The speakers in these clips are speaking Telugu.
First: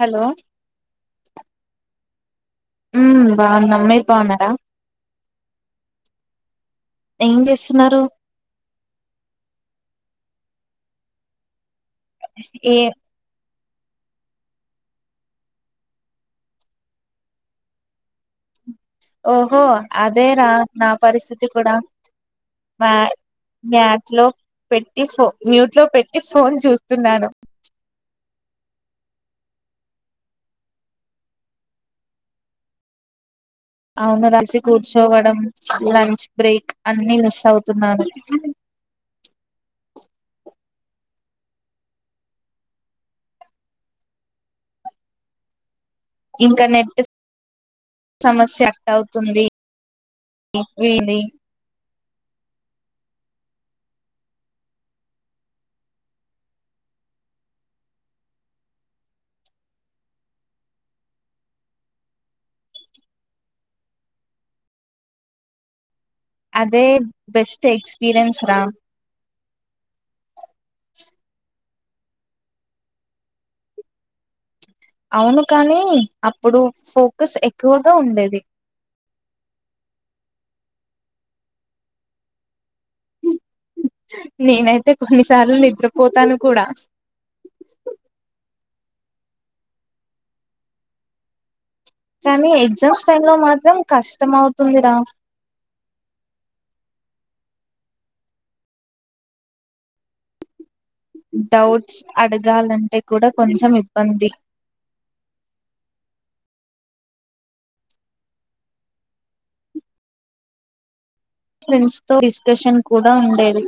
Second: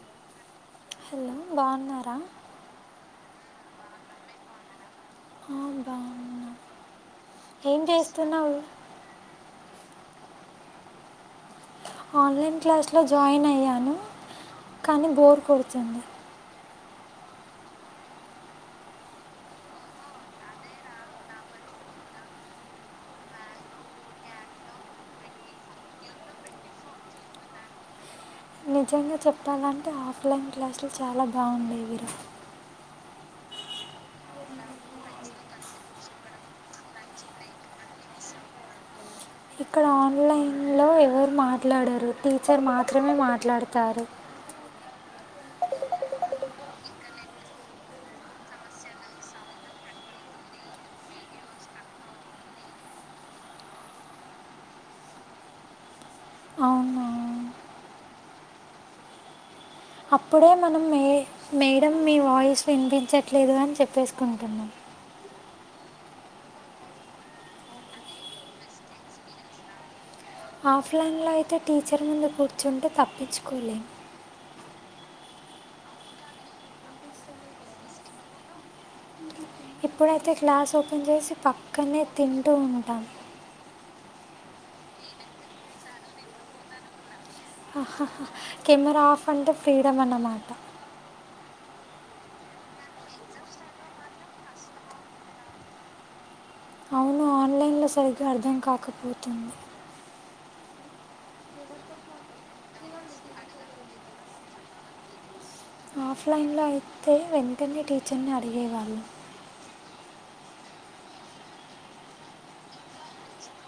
హలో హలో బాగున్నారా ఉ బాగునము మీరు బావునర ఆ బాగున్నా ఏం చేస్తున్నావు ఆన్లైన్ ఏ క్లాస్లో జాయిన్ అయ్యాను కానీ బోర్ కొడుతుంది ఓహో అదే రా నా పరిస్థితి కూడా మా మ్యాట్ లో పెట్టి ఫో మ్యూట్ లో పెట్టి ఫోన్ చూస్తున్నాను నిజంగా చెప్పాలంటే ఆఫ్లైన్ క్లాసులు చాలా బాగుండయి వరు అవును రాసి కూర్చోవడం లంచ్ బ్రేక్ అన్ని మిస్ అవుతున్నారును అ ఇక్కడ ఆన్లైన్ లో ఎవరు మాట్లాడరు టీచర్ మాత్రమే మాట్లాడతారు ఇంకా నెట్ సమస్య అట్ అవుతుంది వింది అవునా అప్పుడే మనం మే మేడం మీ వాయిస్ వినిపించట్లేదు అని చెప్పేసుకుంటున్నాం అదే బెస్ట్ ఎక్స్పీీరియన్స్ రా ఆఫ్లైన్లో అయితే టీచర్ ముందు కూర్చుంటే తప్పించుకోలేము అవును కానీ అప్పుడు ఫోకస్ ఎక్కువగా ఉండేది ఇప్పుడైతే క్లాస్ ఓపెన్ చేసి పక్కనే తింటూ ఉంటాం నేనైతే కొన్నిసార్లు నిద్రపోతాను కూడా కెమెరా ఆఫ్ అంటే ఫ్రీడమ్ అన్నమాట కానీ ఎగ్జామ్స్ టైమ్ లో మాత్రం కష్టం అవుతుందిరా అవును ఆన్లైన్ లో సరిగ్గా అర్థం కాకపోతుంది డౌట్స్ అడగాలంటే కూడా కొంచెం ఇబ్బంది ఆఫ్లైన్లో అయితే వెంటనే టీచర్ని అడిగేవాళ్ళు ఫ్రెండ్స్ తో డిస్క్రషన్ కూడా ఉండేది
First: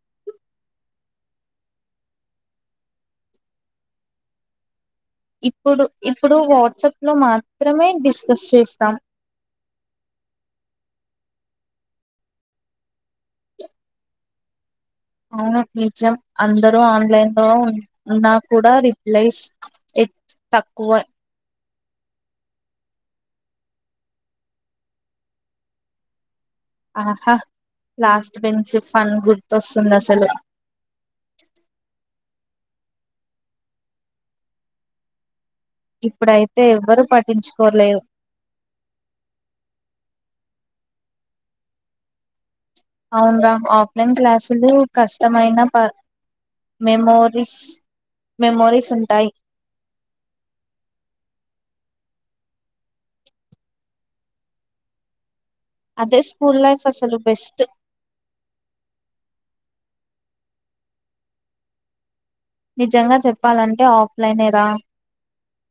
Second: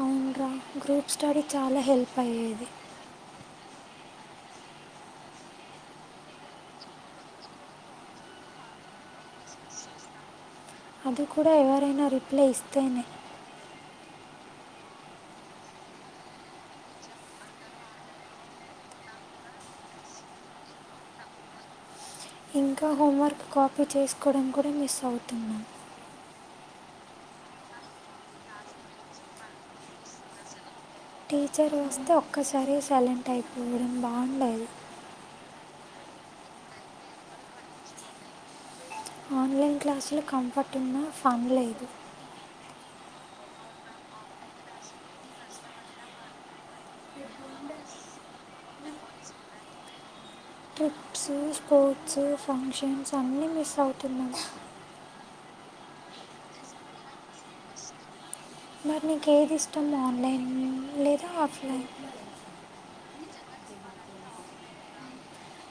అవును రా గ్రూప్ స్టడీ చాలా హెల్ప్ అయ్యేది ఇప్పుడు ఇప్పుడు వాట్సాప్ లో మాత్రమే డిస్కస్ చేస్తాం అది కూడా ఎవరైనా రిప్లై ఇస్తేనే అవును నిజం అందరూ ఆన్లైన్ లో ఉన్నా కూడా రిప్లైస్ తక్కువే ఇంకా హోంవర్క్ కాపీ చేసుకోవడం కూడా మిస్ అవుతుంది ఆహా లాస్ట్ బెంచ్ ఫన్ గుర్తుస్తుంది అసలు టీచర్ వస్తే ఒక్కసారి సైలెంట్ అయిపోవడం బాగుండదు ఇప్పుడైతే ఎవ్వరూ పఠంచుకోలేరు ఆన్లైన్ క్లాసులు కంఫర్ట్ ఉన్నా ఫన్ లేదు అవునురా ఆఫ్లైన్ క్లాసులు కష్టమైన ప మెమరీస్ మెమోరీస్ ఉంటాయి ప్స్ స్పోర్ట్స్ ఫంక్షన్స్ అన్నీ మిస్ అవుతున్నా అదే స్కూల్ లైఫ్ అసలు బెస్ట్ మరి నీకు ఏది ఇష్టం ఆన్లైన్ లేదా ఆఫ్లైన్ నిజంగా చెప్పాలంటే ఆఫ్లైనే రా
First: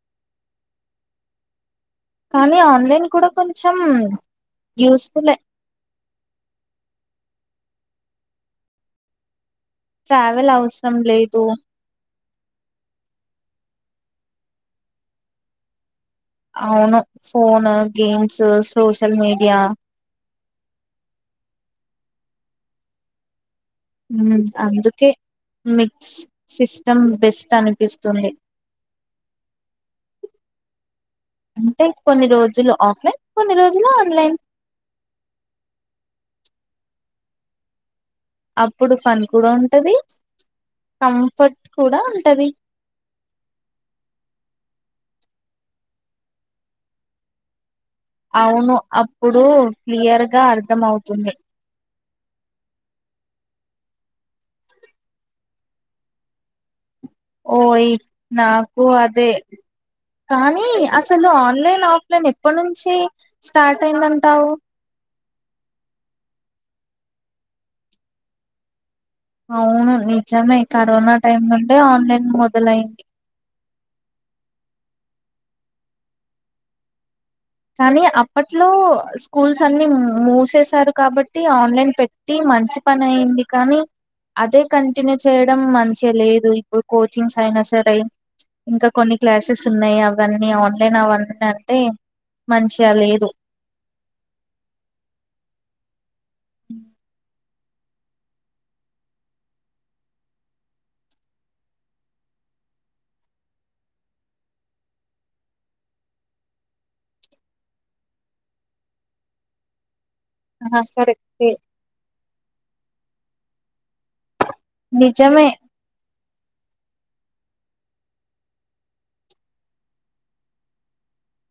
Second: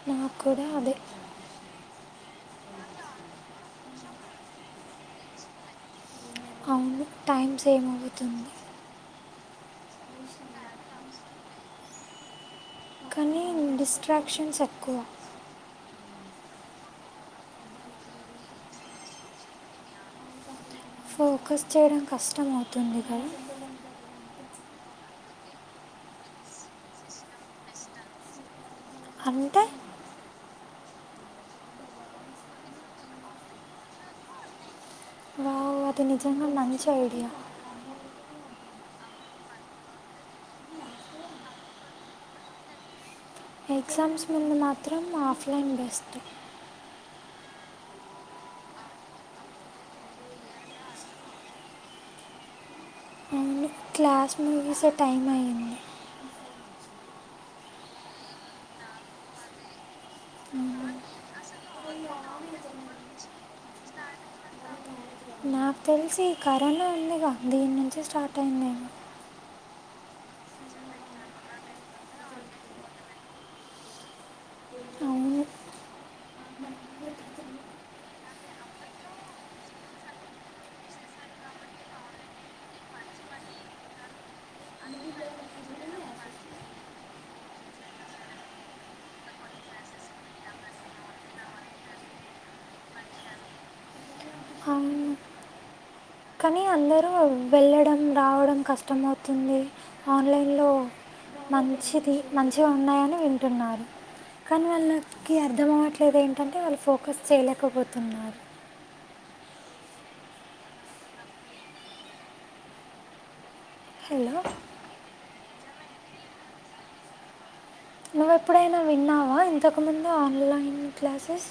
నాకు కూడా అదే కానీ ఆన్లైన్ కూడా కొంచెం యూస్ఫుల్ అ టైమ్ సేవ్ అవుతుంది ట్రావెల్ అవసరం లేదు కానీ డిస్ట్రాక్షన్స్ ఎక్కువ అవును phone, games, social media. Focus చేయడం కష్టం అవుతుంది. గాయ్ ఉమ్ అందుకే మిక్స్, సిస్టమ్ బెస్ట్ అనిపిస్తుంది. అంటే అంటే కొన్ని రోజులు ఆఫ్లైన్, కొన్ని రోజులు ఆన్లైన్. వావ్ అది నిజాంగా మంచి ఐడియా. అప్పుడు ఫన్ కూడా ఉంటది. కంఫర్ట్ కూడా ఉంటది. ఎగ్జామ్స్ ముందు మాత్రం ఆఫ్లైన్ బెస్ట్. అవును అప్పుడు క్లియర్గా అర్థమవుతుంది. అవును క్లాస్ ముగిసే టైం అయ్యింది. ఓ యి నాకు అదే కానీ అసలు ఆన్లైన్, ఆఫ్లైన్ ఎప్పటి నుంచి స్టార్ట్ అయిందంటావు. క్ తెలిసి ఈ కరోనా ఉందిగా, దీని నుంచి స్టార్ట్ అయిందేమో. అవును నిజమే. కరోనా టైం నుండే ఆన్లైన్ మొదలయ్యింది. అవును కానీ అప్పట్లో స్కూల్స్ అన్ని మూసేసారు కాబట్టి. ఆన్లైన్ పెట్టి, మంచి పని అయింది కానీ. అదే కంటిన్యూ చేయడం మంచిగ్లేదు. ఇప్పుడు కోచింగ్ సయినస్రై ఇంకా కొన్ని క్లాసెస్ ఉన్నాయి. అవన్నీ ఆన్లైన్ అవన్నీ అంతే మంచిగా లేదు. అవును కానీ అందరూ వెళ్ళడం, రావడం కష్టమవుతుంది. ఆన్లైన్లో మంచిది మంచిగా ఉన్నాయని, వింటున్నారు. కానీ వాళ్ళకి అర్థంమవ్వట్లేదు. ఏంటంటే వాళ్ళు ఫోకస్ చేయలేకపోతున్నారు. నా ఆ [unintelligible] హలో నిజమే నువ్వెప్పుడైనా విన్నావా? ఇంతకుముందే ఆన్లైన్ క్లాసెస్.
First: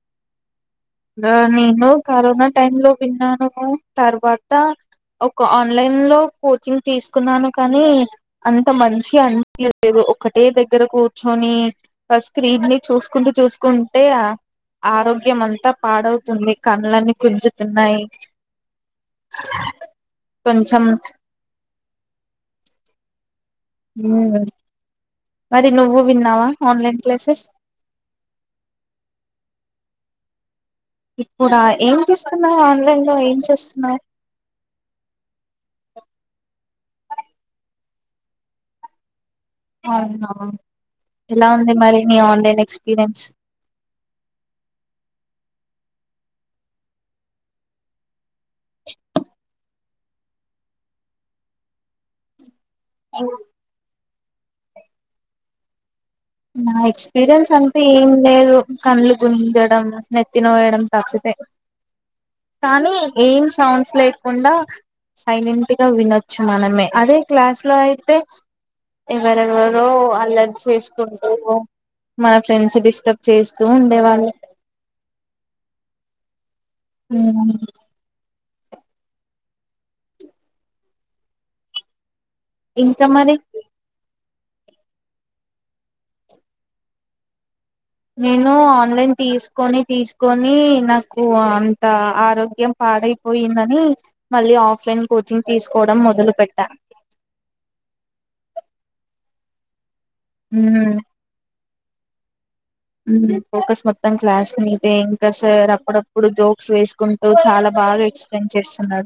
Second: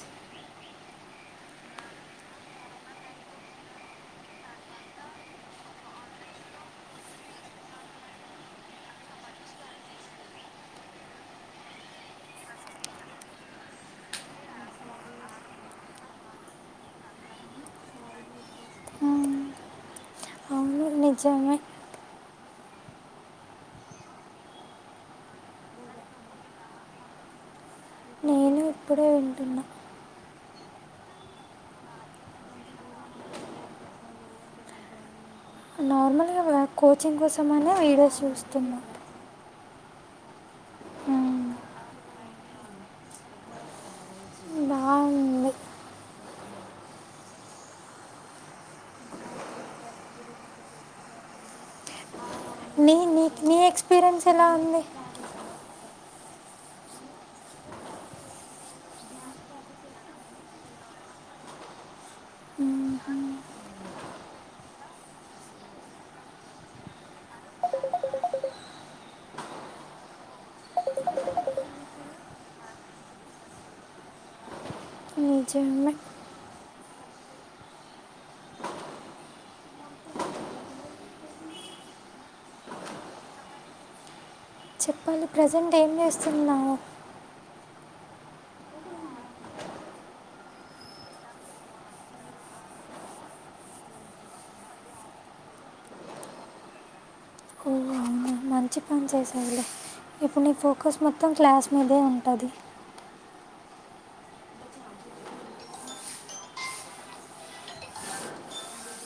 డా నేను కరోనా టైం లో విన్నాను. తర్వాత ఒక ఆన్లైన్ లో కోచింగ్ తీసుకున్నాను కానీ. అంత మంచిగా అనిపియాలేదు. ఒకటే దగ్గర కూర్చొని ఫ స్క్రీన్ ని చూసుకుంటూ, చూసుకుంటే. ఆ ఆరోగ్యం అంతా పాడవుతుంది, కళ్డ్లన్నీ గుంజుతున్నాయి. కొంచెం అవును నిజమే మరి నువ్వు విన్నావా? Online classes. న్ ఇప్పుడే వింటున్నా. ఇప్పుడ ఏం చూస్తున్నావ్, ఆన్లైన్ లో ఏం చేస్తున్నావ్ నార్మల్గా మన కోచింగ్ కోసమనే వీడియోస్ చూస్తున్నా. అవునా మ్మ్. ఎలా ఉంది మరి. మీ ఆన్లైన్ ఎక్స్పీరియన్స్? బావుంది [unintelligible] పిరెన్స్ ఎలా ఉంది. నా ఎక్స్పీరియన్స్ అంటే ఏం లేదు. కళ్లు గుంజడం, నెత్తినోయడం తప్పితే. కానీ మ్మ్. ఏం సౌండ్స్ లేకుండా. సైలెంట్ గా వినొచ్చు. మనమే అదే క్లాస్ లో అయితే ఎవరెవరో అల్లరి చేసుక్ [inaudible] మన ఫ్రెండ్స్ డిస్టర్బ్ చేస్తూ ఉండేవాళ్ళు. నిజమే అవున ఇంకా మరి చెప్పాలి ప్రజెంట్ ఏం చేేస్తున్నావు నేను ఆన్లైన్ తీసుకొని తీసుకొని నాకు అంత ఆరోగ్యం పాడైపోయిందని మళ్ళీ ఆఫ్ లైన్ కోచింగ్ తీసుకోవడం మొదలు పెట్టా ఓ అవునా మంచి పని చేసేలే ఇప్పుడు నీ ఉమ్, ఫోకస్ మొత్తం క్లాస్ మీదే ఉంటుంది ఫోకస్ మొత్తం క్లాస్కునితే ఇంకా సార్ అప్పుడప్పుడు జోక్స్ వేసుకుంటూ చాలా బా బాగా ఎక్స్ప్లెయిన్ చేస్తున్నా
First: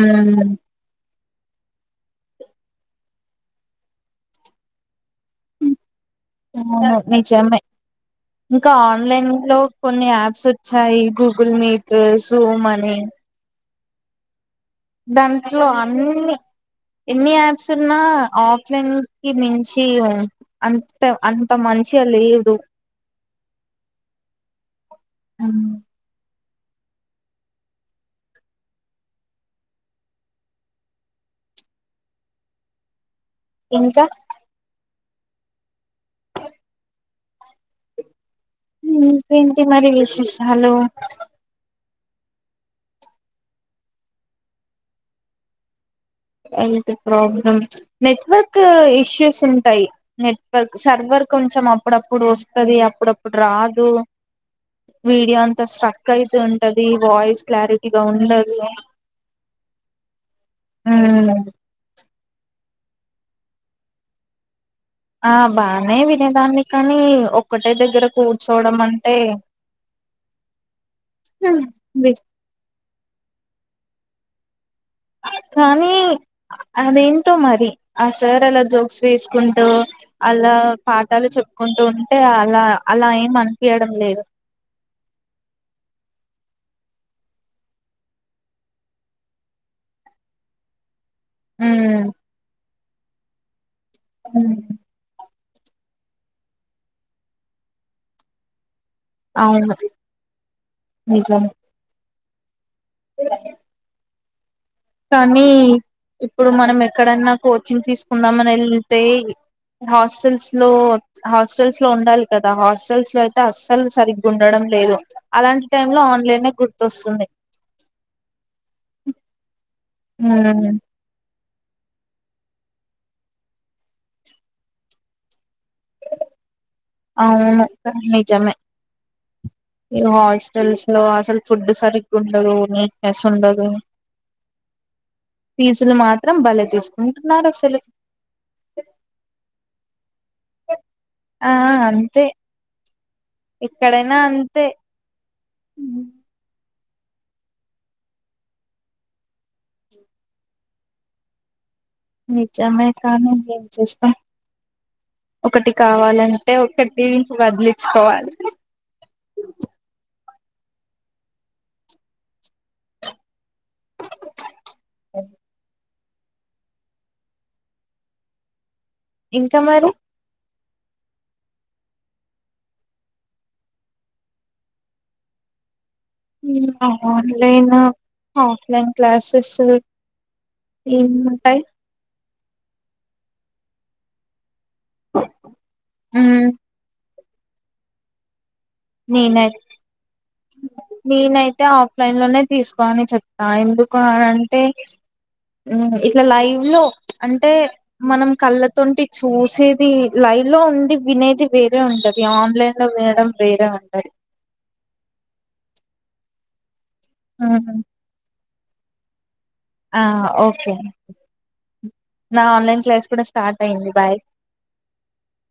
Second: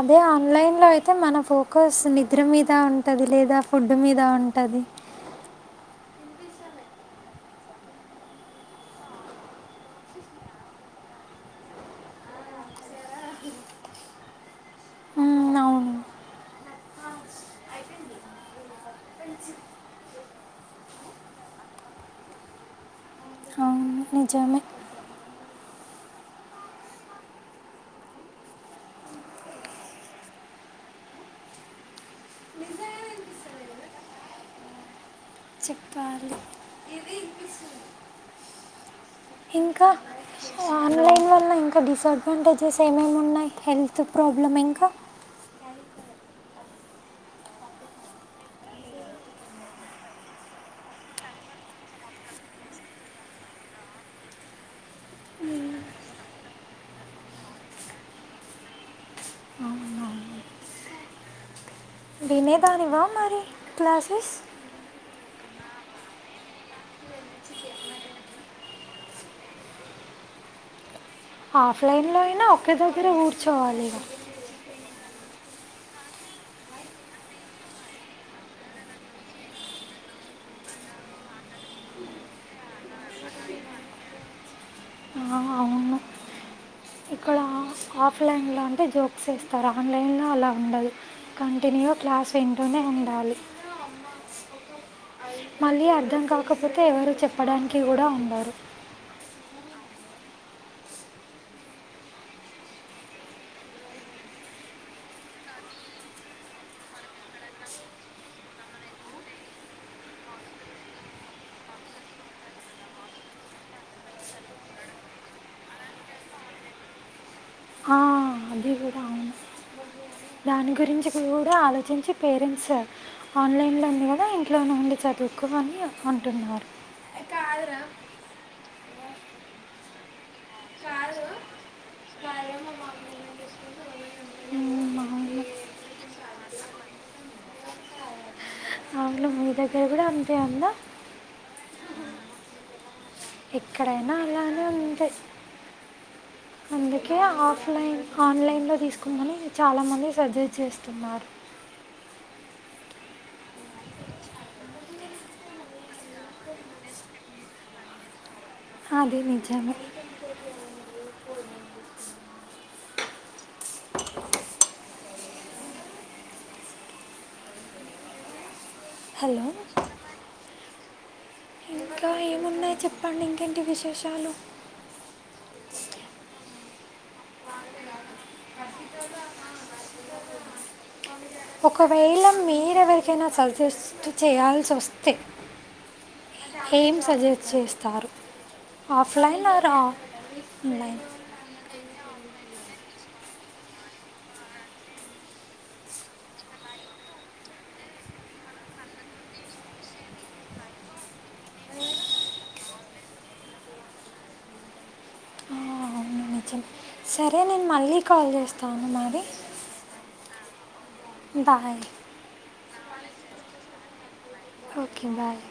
అదే ఆన్లైన్ లో అయితే మన ఫోకస్ నిద్ర మీద ఉంటుంది లేదా ఫుడ్ మీద ఉంటుంది నచ అమ్మ ఇంకా ఆన్లైన్ లో కొన్ని యాప్స్ వచ్చాయి గూగుల్ మీట్ జూ మనీ దాంట్లో అవును అన్నిీ ఎన్ని యాప్స్ ఉన్నా ఆఫ్లైన్ కి మించి అంత అంత మంది మనిషి అల్ ఇదు అవును నిజమే అ ఇంకా చెప్పాల ఇంకేంటి ఇంకా మరి విశేషాలు ఆన్లైన్ వల్ల ఇంకా ఇంకా డిసడ్వాంటేజెస్ ఏమేమి ఉన్నాయి హెల్త్ ప్రాబ్లమ్ ఇంకా అ ప్రాబ్లమ్ నెట్వర్క్ ఇష్యూస్ ఉంటాయి నెట్వర్క్ సర్వర్ అ కొంచం అప్పుడప్పుడు వస్తుంది అప్పుడప్పుడు రాదు వీడియో అంతా స్ట్రక్ అయితే ఉంటది వాయిస్ క్లారిటీగా ఉండదు అవువు ఉ వినేదానివా మరి క్లాసెస్ ఆ బానే వినేదాన్ని కానీ ఒక్కటే దగ్గర కూర్చోడం అంటే ఆఫ్లైన్లో అయినా ఒకరి దొ ఒకరే ఊర్చోవాలి కానీ అదేంటో మరి ఆ సార్ అలా జోక్స్ వేసుకుంటూ అలా పాఠాలు చెప్పుకుంటూ ఉంటే అలా అలా ఏం అనిపయడం లేదు అవును ఇక్కడ ఆఫ్లైన్లో అంటే జోక్స్ ఇేస్తారు ఆన్లైన్లో అలా ఉండదు కంటిన్యూ మ్మ్ క్లాస్ వింటూనే ఉండాలి హ మళ్ళీ అర్థం కాకపోతే ఎవరుూ చెప్పడానికి కూడా ఉన్నారురు అవును నిజాం అ కానీ ఇప్పుడు మనం ఎక్కడైన్నా కోచింగ్ తీసుకుందామని వెళ్తే హాస్టల్స్ లో హాస్టల్స్ లో ఉండాలి కదా హాస్టల్స్ లో అయితే అస్సలు సరిగ్గా ఉండడం లేదు అలాంటి టై లో ఆన్లైన్ గుర్తొస్తుంది ా అభ కూడా రా ఉమ్, దాని గురించి ఇ ఆలోచించి పేరెంట్స్ సార్ ఆన్లైన్ లో ఉంది కదా ఇంట్లోనే ఉండి చదువు ఒకవనీ ఫంటనార్ అవును నిజమే ఈ హాస్టల్స్ లో అసలు ఫుడ్ సరిగ్గా ఉండదు నీట్నెస్ ఉండదు ఉ ఫీజులు మాత్రం బల తీసుకుంటున్నారు అసలు రంత అా ఆ అంతే ఎక్కడైనా అలానే ఉందై అందుకే ఆఫ్లైన్ ఆన్లైన్ లో తీసుకుందని, చాలా మంది సజెస్ట్ చేస్తున్నారు. నిజమే కానీ ఏం చేస్తాం? ఒకటి కావాలంటే ఒకటి వదిలిచ్చుకోవాలి. అది నిజమే అ హలో ఇంకా మరి న్నయి చెప్పండి ఇంకెంటి విశేషాలు? ఆన్లైను ఆఫ్లైన్ క్లాసెసు ఏమ ఒకవేళ మీరె ఎవరికైనా సజెస్ట్ చేయాలి సోస్తే మ్మ్ ఏం సజెస్ట్ చేస్తారు? ఆఫ్లైన్ నేనై ఆర్ ఆన్లైన్ లైన్ లోనే తీసుకోని చెప్తా, ఎందుకు అని అంటే ఇట్ల లైవ్ లో ప్చ్ అంటే, మనం కళ్ళతోటి చూసేది లై లో ఉండి వినేది వేరే ఉంటది, ఆన్లైన్ లో ఉంటై వేరే ఉంటది అవును నిజం సరే నేను మళ్ళీ కాల్ చేస్తాను మరి. ఆ ఓకే బాయ్ నా ఆన్లైన్ క్లాస్ కూడా స్టార్ట్ అయింది, బాయ్ ఓకే బాయ్